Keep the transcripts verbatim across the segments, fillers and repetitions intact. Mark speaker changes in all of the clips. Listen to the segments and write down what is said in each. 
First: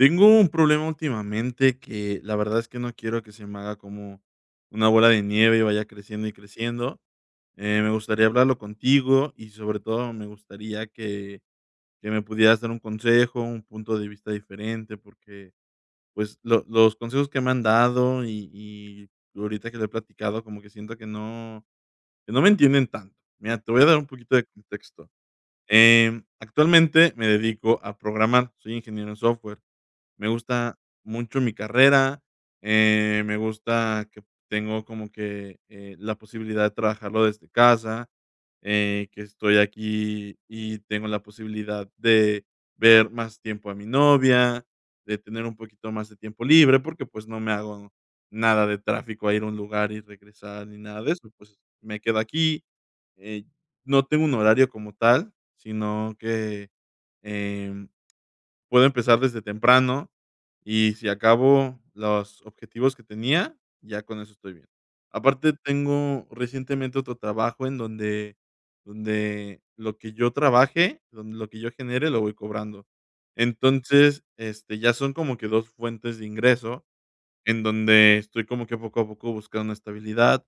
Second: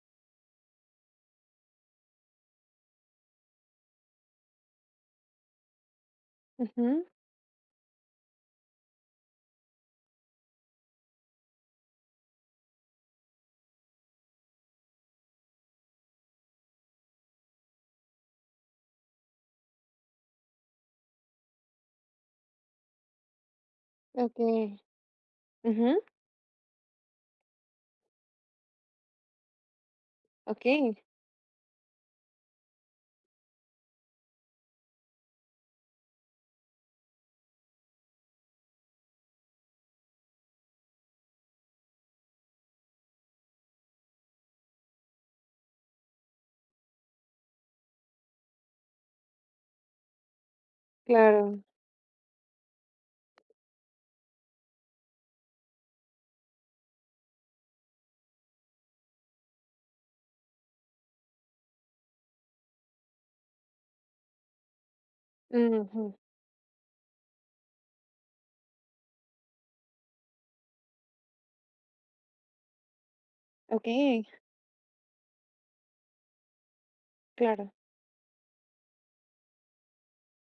Speaker 1: Tengo un problema últimamente que, la verdad es que no quiero que se me haga como una bola de nieve y vaya creciendo y creciendo.
Speaker 2: Ujú.
Speaker 1: Eh, me gustaría hablarlo contigo y sobre todo, me gustaría que que me pudieras dar un consejo, un punto de vista diferente porque, pues, lo los consejos que me han dado y y ahorita que lo he platicado como que siento que no que no me entienden tanto. Mira, te voy a dar un poquito de
Speaker 2: Okey.
Speaker 1: contexto.
Speaker 2: Ujú.
Speaker 1: Em, actualmente me dedico a programar. Soy ingeniero en software. Me gusta
Speaker 2: Okey.
Speaker 1: mucho mi carrera. Eh, me gusta que tengo como que, eh, la posibilidad de trabajarlo desde casa, eh, que estoy aquí y tengo la posibilidad de ver más tiempo a mi novia, de tener un poquito más de tiempo libre porque, pues, no me hago nada de tráfico a ir a un lugar y regresar, ni nada de eso, pues,
Speaker 2: Claro.
Speaker 1: me quedo aquí, eh, no tengo un horario como tal, sino que, em, puedo empezar desde temprano y sí acabo los objetivos que tenía, ya con eso estoy bien. Aparte
Speaker 2: Mm, ujú.
Speaker 1: tengo recientemente otro trabajo en donde donde lo que yo trabaje, donde lo que yo genere lo voy cobrando. Entonces
Speaker 2: Okey.
Speaker 1: este ya son como que dos fuentes de ingreso en
Speaker 2: Claro.
Speaker 1: donde estoy como que poco a poco buscando una estabilidad.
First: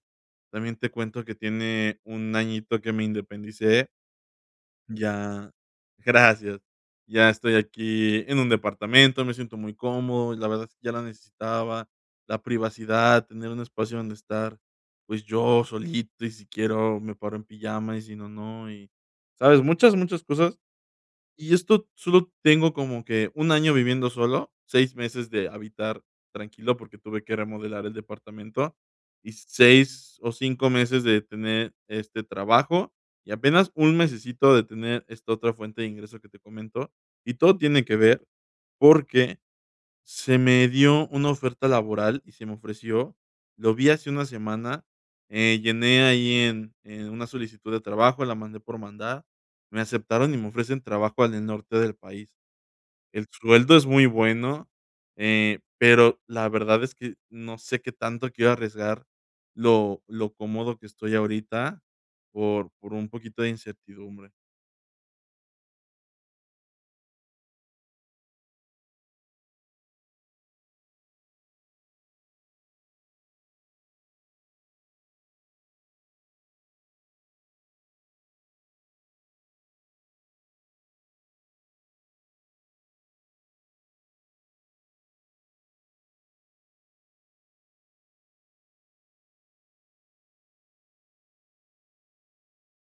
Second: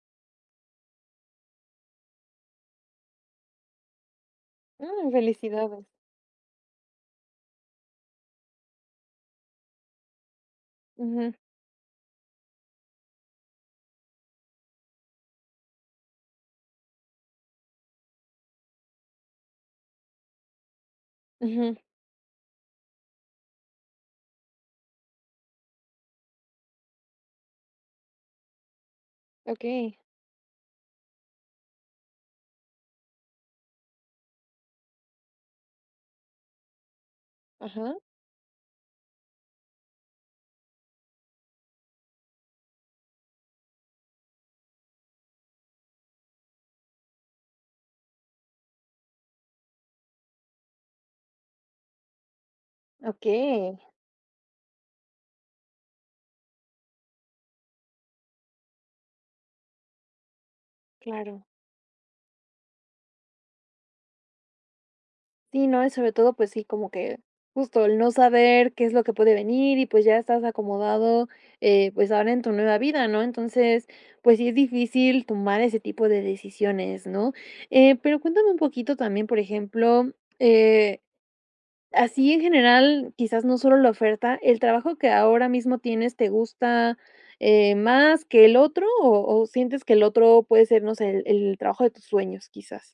Speaker 1: También te cuento que tiene un añito que me independicé.
Speaker 2: Mm,
Speaker 1: Ya
Speaker 2: felicidades.
Speaker 1: gracias. Ya estoy aquí en un departamento. Me siento muy cómodo y la verdad es que ya lo
Speaker 2: Ujú.
Speaker 1: necesitaba, la privacidad, tener un espacio donde estar, pues, yo solito y si quiero me paro en pijama y si no, no, y, ¿sabes? Muchas, muchas cosas. Y
Speaker 2: Ujú.
Speaker 1: esto solo tengo como que un año viviendo solo, seis meses de habitar tranquilo porque tuve que remodelar el departamento y
Speaker 2: Okey.
Speaker 1: seis o cinco meses de tener este trabajo y apenas un mesecito de tener esta otra fuente de ingreso que te comento y todo tiene que
Speaker 2: Ajá.
Speaker 1: ver porque se me dio una oferta laboral y se me ofreció lo vi hace una semana, eh, llené ahí en, eh, una solicitud de trabajo, la mandé por mandar. Me aceptaron y me ofrecen trabajo al norte del país, el sueldo
Speaker 2: Okey.
Speaker 1: es muy bueno, eh, pero la verdad es que no sé qué tanto quiero arriesgar lo lo cómodo que estoy
Speaker 2: Claro.
Speaker 1: ahorita por por un poquito de incertidumbre.
Speaker 2: Sí, no, y sobre todo, pues sí, como que justo el no saber qué es lo que puede venir, y, pues, ya estás acomodado, eh, pues, ahora en tu nueva vida, ¿no?, entonces, pues sí, es difícil tomar ese tipo de decisiones, ¿no?, eh, pero cuéntame un poquito también, por ejemplo, eh, así, en general, quizás no solo la oferta, ¿el trabajo que ahora mismo tienes te gusta, eh, más que el otro?, ¿o o sientes que el otro puede ser, no sé, el el trabajo de tus sueños, quizás?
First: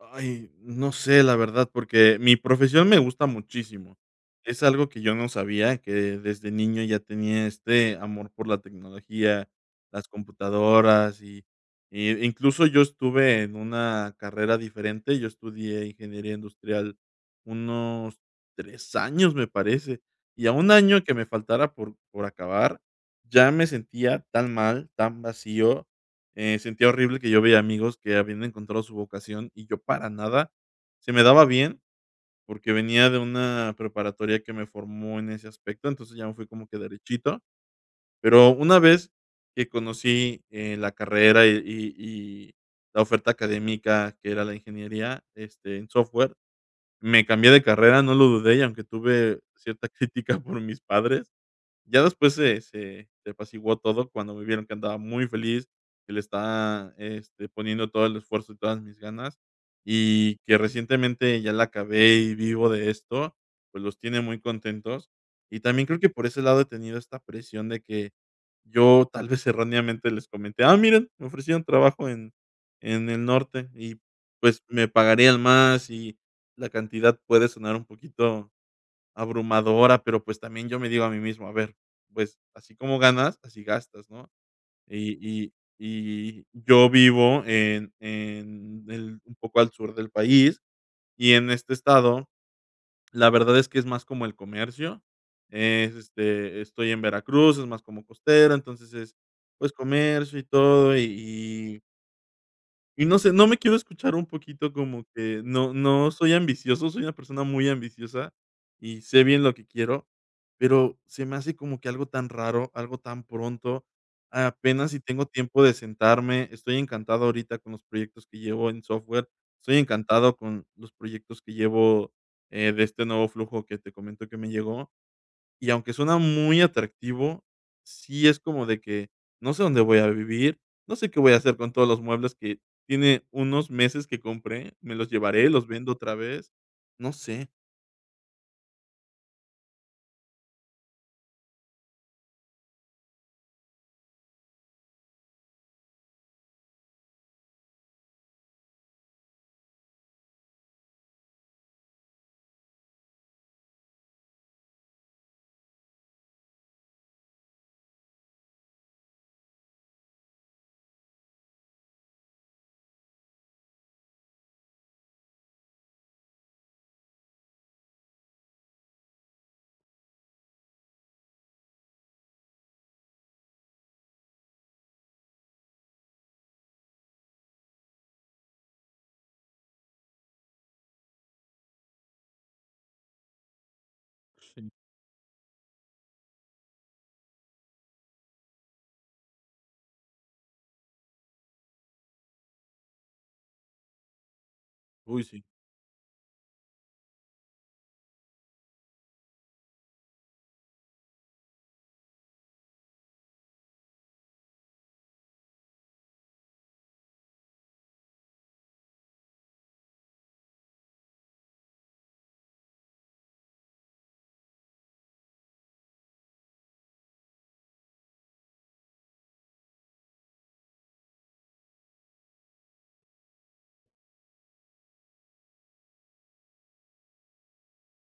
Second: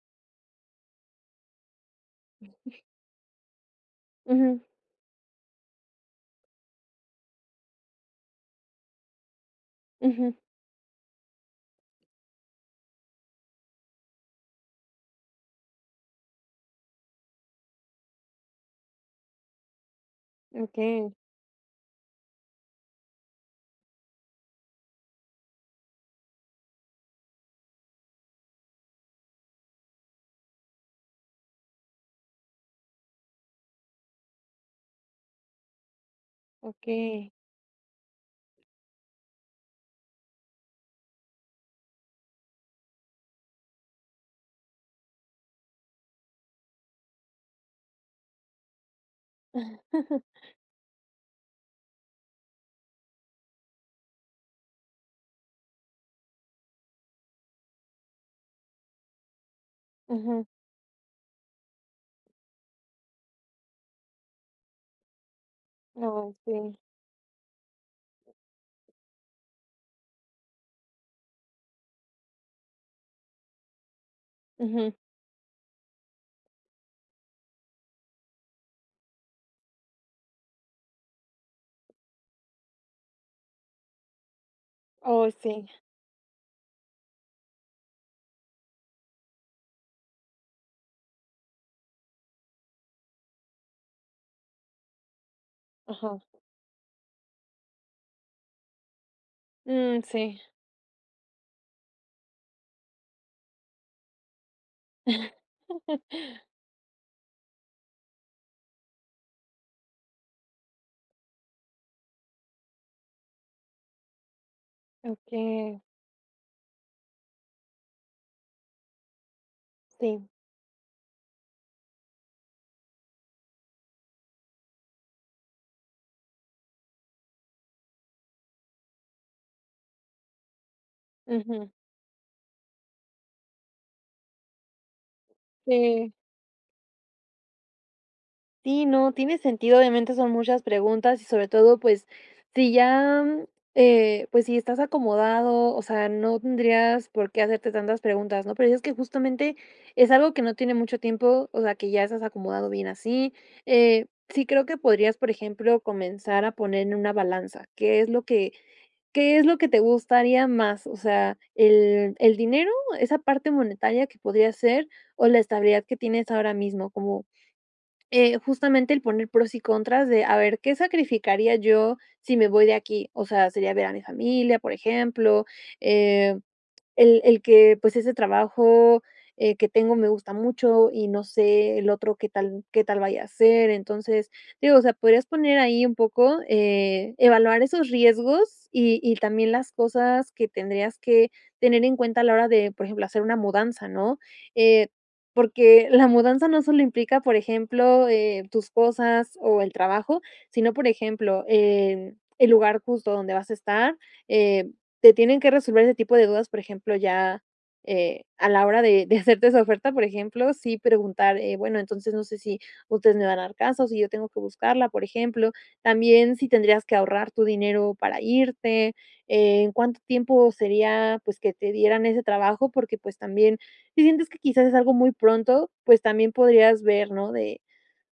Speaker 1: Ay, no sé, la verdad, porque mi profesión me gusta muchísimo.
Speaker 2: Ujú.
Speaker 1: Es algo que yo no sabía, que desde niño ya tenía este amor por la tecnología, las
Speaker 2: Ujú.
Speaker 1: computadoras, y y incluso yo estuve en una carrera diferente. Yo estudié ingeniería industrial unos tres años, me parece, y a un año que
Speaker 2: Okey.
Speaker 1: me faltara por por acabar, ya me sentía tan mal, tan vacío. Eh, sentía horrible que yo veía amigos que habían encontrado su vocación, y yo para nada, se me daba bien porque venía de una preparatoria que me formó en ese aspecto. Entonces, ya me fui como que
Speaker 2: Okey.
Speaker 1: derechito. Pero, una vez que conocí, eh, la carrera y y la oferta académica, que era la ingeniería, este, en software, me cambié de carrera, no lo dudé, y aunque tuve cierta crítica por mis padres, ya después se se se apaciguó todo cuando me vieron que andaba muy feliz, que le estaba este, poniendo todo el esfuerzo y todas mis ganas, y
Speaker 2: Ujú.
Speaker 1: que recientemente ya la acabé, y vivo de esto, pues, los tiene muy contentos. Y también, creo que por
Speaker 2: Oh,
Speaker 1: ese lado he
Speaker 2: sí.
Speaker 1: tenido esta presión de que, yo tal vez erróneamente, les comenté: "Ah, miren, me ofrecieron trabajo en en el norte, y, pues, me
Speaker 2: Ujú.
Speaker 1: pagarían más", y la cantidad puede sonar un poquito abrumadora, pero, pues, también yo me digo a mí mismo: "A ver, pues, así como ganas, así gastas", ¿no?, y
Speaker 2: Oh,
Speaker 1: y
Speaker 2: sí.
Speaker 1: y yo vivo en en el un poco al sur del país, y en este estado, la verdad es que, es más como el comercio. Es,
Speaker 2: Ajá.
Speaker 1: este, estoy en Veracruz, es más como costera. Entonces, es, pues,
Speaker 2: Mm,
Speaker 1: comercio
Speaker 2: sí.
Speaker 1: y todo y y Y no sé, no me quiero escuchar un poquito como que no no soy ambicioso. Soy una persona muy ambiciosa y sé bien lo que quiero, pero se me hace como que algo tan raro, algo tan pronto. Apenas y tengo tiempo de
Speaker 2: Okey.
Speaker 1: sentarme. Estoy encantado ahorita con los proyectos que llevo en software estoy
Speaker 2: Sí.
Speaker 1: encantado con los proyectos que llevo, eh, de este nuevo flujo que te comento que me llegó. Y aunque suena muy atractivo, sí es como de que no sé dónde voy a vivir, no sé qué voy a hacer
Speaker 2: Ujú.
Speaker 1: con todos los muebles que tiene unos meses que compré, ¿me los llevaré, los vendo
Speaker 2: Sí.
Speaker 1: otra vez? No sé.
Speaker 2: Sí, no, tiene sentido. Obviamente son muchas preguntas y sobre todo, pues sí ya, eh, pues si estás acomodado, o sea, no tendrías por qué hacerte tantas preguntas, ¿no? Pero dices que justamente es algo que no tiene mucho tiempo. O sea, que ya estás acomodado bien así, eh, sí creo que podrías, por ejemplo, comenzar a poner en una balanza, ¿qué es lo que qué es lo que te gustaría más? O sea, ¿el el dinero, esa parte monetaria que podría ser o la estabilidad que tienes ahora mismo? Como, eh, justamente el poner pros y contras de a ver, ¿qué sacrificaría yo si me voy de aquí? O sea, sería ver a mi familia, por ejemplo, eh, el el que pues ese trabajo, eh, que tengo me gusta mucho y no sé el otro qué tal qué tal vaya a ser. Entonces,
Speaker 1: Sí.
Speaker 2: digo, o sea, podrías poner ahí un poco, eh, evaluar esos riesgos y y también las cosas que tendrías que tener en cuenta a la hora de, por ejemplo, hacer una mudanza, ¿no?, eh,
Speaker 1: Uy, sí.
Speaker 2: porque la mudanza no solo implica, por ejemplo, eh, tus cosas o el trabajo, sino, por ejemplo, em, el lugar justo donde vas a estar, eh, te tienen que resolver ese tipo de dudas, por ejemplo, ya, eh, a la hora de de hacerte esa oferta, por ejemplo. Sí, preguntar, eh, bueno, entonces no sé si ustedes me van a dar casa o si yo tengo que buscarla, por ejemplo, también si tendrías que ahorrar tu dinero para irte, eh, ¿en cuánto tiempo sería pues que te dieran ese trabajo? Porque pues también si sientes que quizás es algo muy pronto, pues también podrías ver, ¿no? De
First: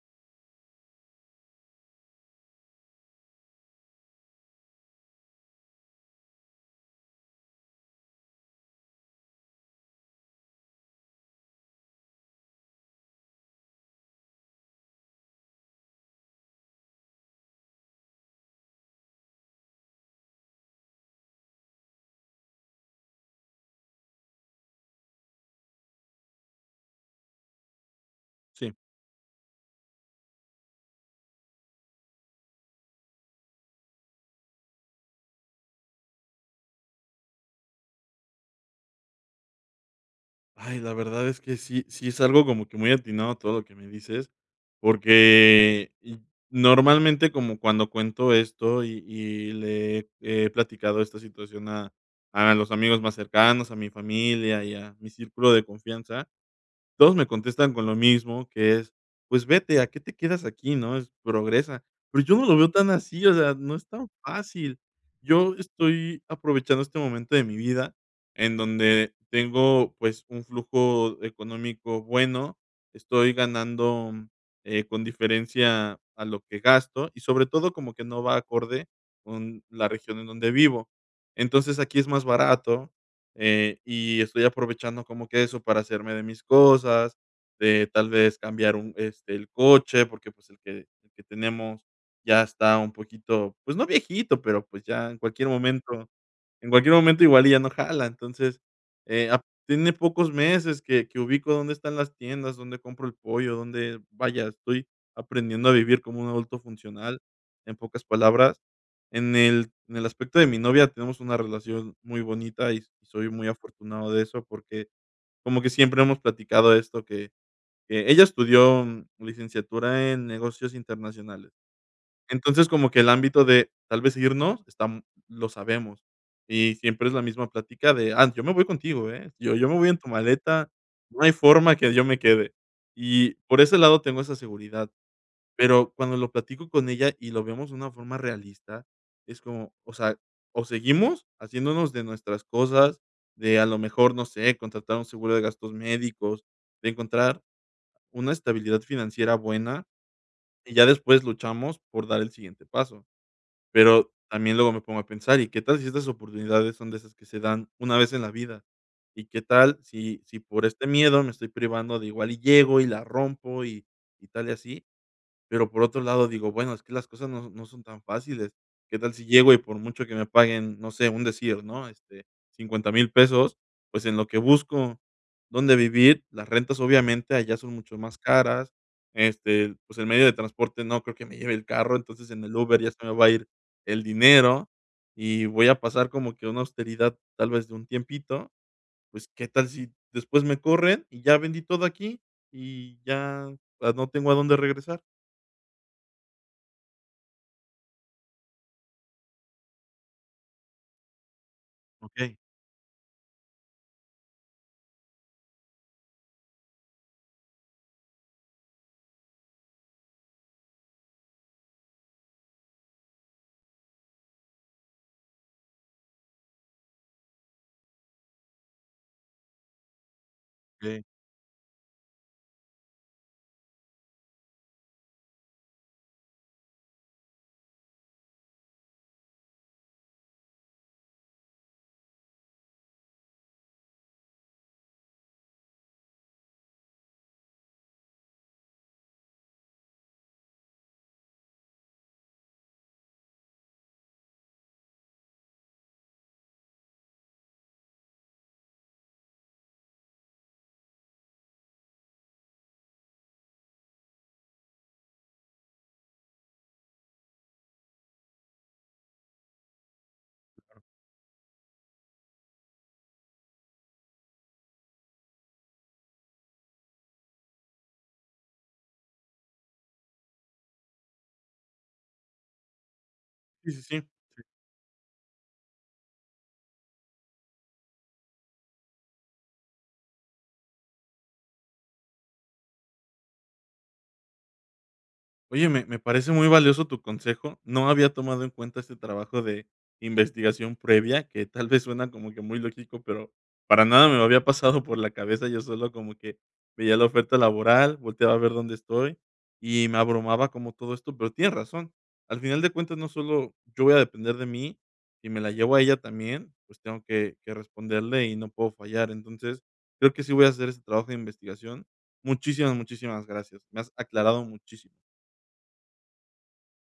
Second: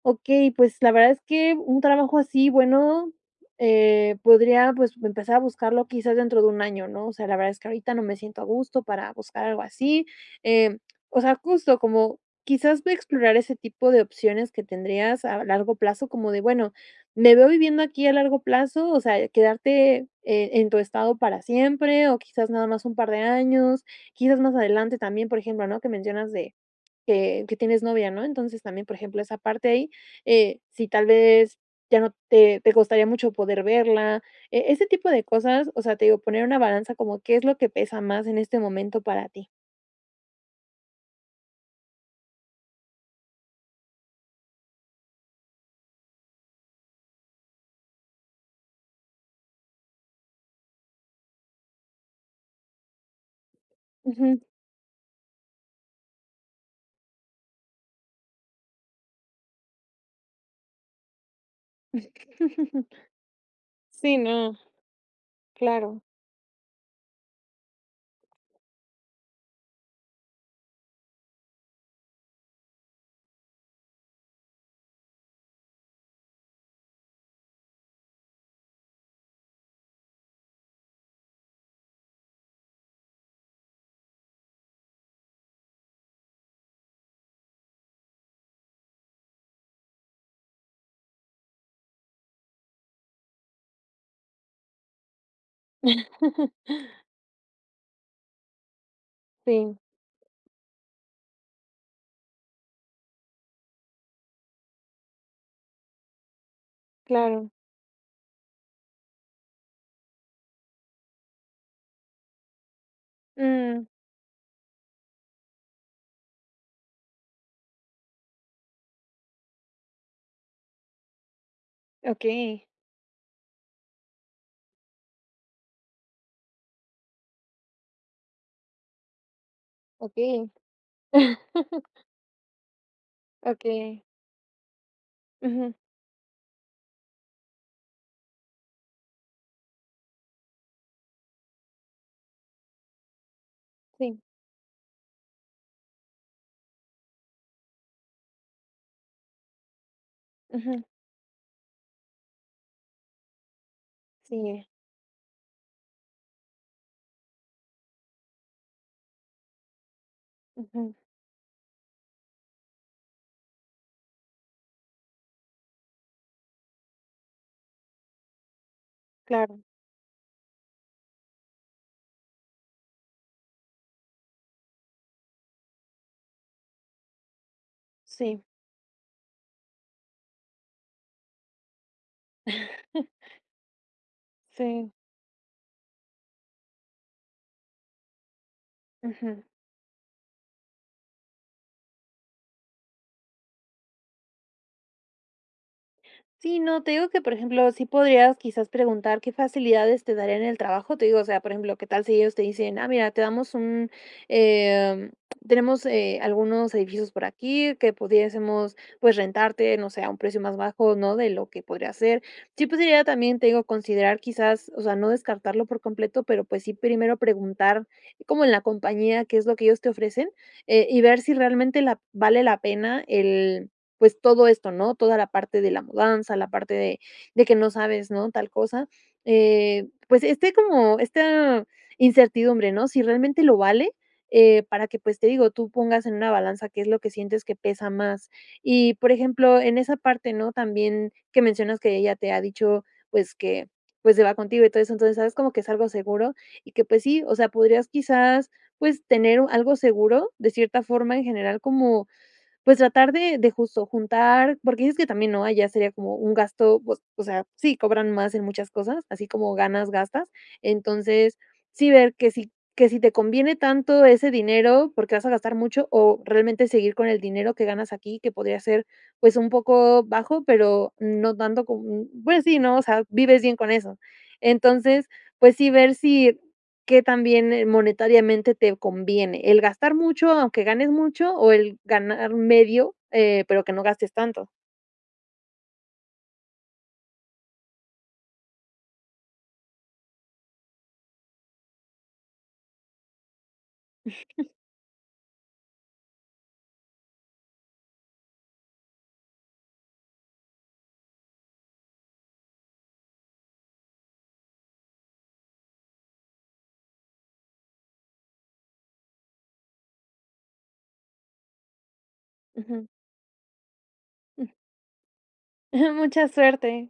Speaker 2: okey, pues la verdad es que un trabajo así, bueno, eh, podría pues empezar a buscarlo quizás dentro de un año, ¿no? O sea, la verdad es que ahorita no me siento a gusto para buscar algo así, em, o sea, justo como quizás ve a explorar ese tipo de opciones que tendrías a largo plazo como de bueno, ¿me veo viviendo aquí a largo plazo? O sea, quedarte, eh, en tu estado para siempre o quizás nada más un par de años, quizás más adelante también, por ejemplo, ¿no? Que mencionas de que que tienes novia, ¿no? Entonces
Speaker 1: Sí.
Speaker 2: también, por ejemplo, esa parte ahí, eh, si tal vez ya no te te costaría mucho poder verla, eh, ese tipo de cosas. O sea, te digo poner una balanza como, ¿qué es lo que pesa más en este momento para ti?
Speaker 1: Ay, la verdad es que sí, sí, es algo como que muy atinado todo lo que me dices porque y normalmente como cuando cuento esto y y le he he platicado esta situación a a los amigos más cercanos, a mi
Speaker 2: Ujú.
Speaker 1: familia y a mi círculo de confianza, todos me contestan con lo mismo que es: "Pues vete ¿a qué te quedas aquí, no?". Es, "progresa". Pero yo no lo veo tan así, o sea, no es tan
Speaker 2: Sí, no.
Speaker 1: fácil. Yo
Speaker 2: Claro.
Speaker 1: estoy, aprovechando este momento de mi vida, en donde tengo pues, un flujo económico bueno, estoy ganando, eh, con diferencia a lo que gasto y sobre todo, como que no va acorde con la región en donde vivo. Entonces aquí es más barato, eh, y estoy aprovechando como que eso para hacerme de mis cosas, de tal vez cambiar un este el coche porque pues el que el que tenemos ya está un poquito, pues no viejito, pero pues ya en cualquier momento en cualquier momento igual ya no jala, entonces, eh, ap
Speaker 2: Sí.
Speaker 1: tiene pocos meses que que ubico dónde están las tiendas, donde compro el pollo, dónde vaya, estoy aprendiendo a vivir como un adulto funcional,
Speaker 2: Claro.
Speaker 1: en pocas palabras en el en el aspecto de mi novia tenemos una relación muy bonita y s soy muy
Speaker 2: Mm.
Speaker 1: afortunado de eso porque como que siempre hemos platicado esto que, que ella estudió licenciatura en negocios internacionales.
Speaker 2: Okey.
Speaker 1: Entonces como que el ámbito de, tal vez irnos, esta lo sabemos y siempre es la misma plática de: "Ah, yo me voy contigo, eh, yo yo me voy en tu
Speaker 2: Okey.
Speaker 1: maleta. No hay forma que yo me quede". Y por ese lado
Speaker 2: Okey.
Speaker 1: tengo esa seguridad.
Speaker 2: Ujú.
Speaker 1: Pero, cuando lo platico con ella y lo vemos de una forma realista es como, o sea, o seguimos haciéndonos de nuestras cosas, de a lo mejor
Speaker 2: Sí.
Speaker 1: no sé contratar un seguro de gastos médicos, de encontrar una estabilidad financiera buena, y
Speaker 2: Ujú.
Speaker 1: ya después luchamos por dar el siguiente paso, pero también
Speaker 2: Sí.
Speaker 1: luego me pongo a pensar: "¿Y qué tal si estas oportunidades son de esas que se dan una vez en la vida? ¿Y qué tal si si por este
Speaker 2: Ujú.
Speaker 1: miedo me estoy privando de igual y llego y la rompo y, y tal y así?". Pero, por otro lado, digo: "Bueno, es que las cosas no no son tan fáciles". ¿Qué tal si llego y
Speaker 2: Claro.
Speaker 1: por mucho que me paguen, no sé un decir, ¿no? Este, cincuenta mil pesos, pues en lo que busco, donde vivir, las rentas obviamente allá son mucho más
Speaker 2: Sí.
Speaker 1: caras. Este, pues el medio de transporte, no creo que me lleve el carro. Entonces en el Uber ya se me va a ir el dinero
Speaker 2: Sí.
Speaker 1: y voy a pasar como que a una austeridad, tal vez de un tiempito. Pues,
Speaker 2: Ujú.
Speaker 1: ¿qué tal si, después me corren? Y ya vendí todo aquí y ya, ah, no tengo a dónde regresar.
Speaker 2: Sí, no te digo que, por ejemplo, sí podrías, quizás, preguntar qué facilidades te darían en el trabajo, te digo, o sea, por ejemplo, qué tal si ellos
Speaker 1: Okey.
Speaker 2: te dicen: "Ah, mira, te damos un, em tenemos, eh, algunos edificios por aquí que pudiésemos, pues, rentarte, no sé, a un precio más bajo, ¿no?, de lo que podría ser". Sí, pues, sería también, te digo, considerar, quizás o sea, no descartarlo por completo, pero, pues, sí, primero preguntar como en la compañía qué es lo que ellos te ofrecen, eh, y
Speaker 1: Okey.
Speaker 2: ver si realmente la vale la pena el pues, todo esto, ¿no?, toda la parte de la mudanza, la parte de de que no sabes, ¿no?, tal cosa, eh, pues, este como esta incertidumbre, ¿no?, si realmente lo vale, eh, para que, pues, te digo, tú pongas en una balanza qué es lo que sientes que pesa más. Y por ejemplo, en esa parte, ¿no?, también que mencionas que ella te ha dicho, pues, que pues, se va contigo y todo eso, entonces, ¿sabes?, como que es algo seguro y que, pues, sí, o sea, podrías, quizás, pues, tener u algo seguro de cierta forma en general, como, pues, tratar de de justo juntar porque dices que también, ¿no?, allá sería como un gasto, u o o sea, sí, cobran más en muchas cosas, así como ganas, gastas,
Speaker 1: Claro.
Speaker 2: entonces, sí ver que si que si te conviene tanto ese dinero porque vas a gastar mucho o realmente seguir con el dinero que ganas aquí, que podría ser, pues, un poco bajo, pero no tanto como m pues, sí, ¿no?, o sea, vives bien
Speaker 1: Sí
Speaker 2: con
Speaker 1: sí
Speaker 2: eso.
Speaker 1: sí, sí.
Speaker 2: Entonces, pues, sí, ver si qué tan bien monetariamente te conviene el gastar mucho, aunque ganes mucho, o el ganar medio, eh, pero que no gastes tanto.
Speaker 1: Oye, me me parece muy valioso tu consejo. No había tomado en cuenta este trabajo de investigación previa que, tal vez, suena como que muy lógico, pero para nada me había pasado por la cabeza. Yo solo como que veía la oferta laboral, volteaba a ver dónde estoy y me abrumaba como todo esto, pero tienes razón, al final de cuentas, no solo yo voy a depender de mí y me la llevo a ella también, pues, tengo que que responderle y no puedo fallar, entonces, creo que sí voy a hacer ese trabajo de investigación. Muchísimas,
Speaker 2: Ujú.
Speaker 1: muchísimas gracias. Me has aclarado
Speaker 2: Mm.
Speaker 1: muchísimo.
Speaker 2: Mucha suerte.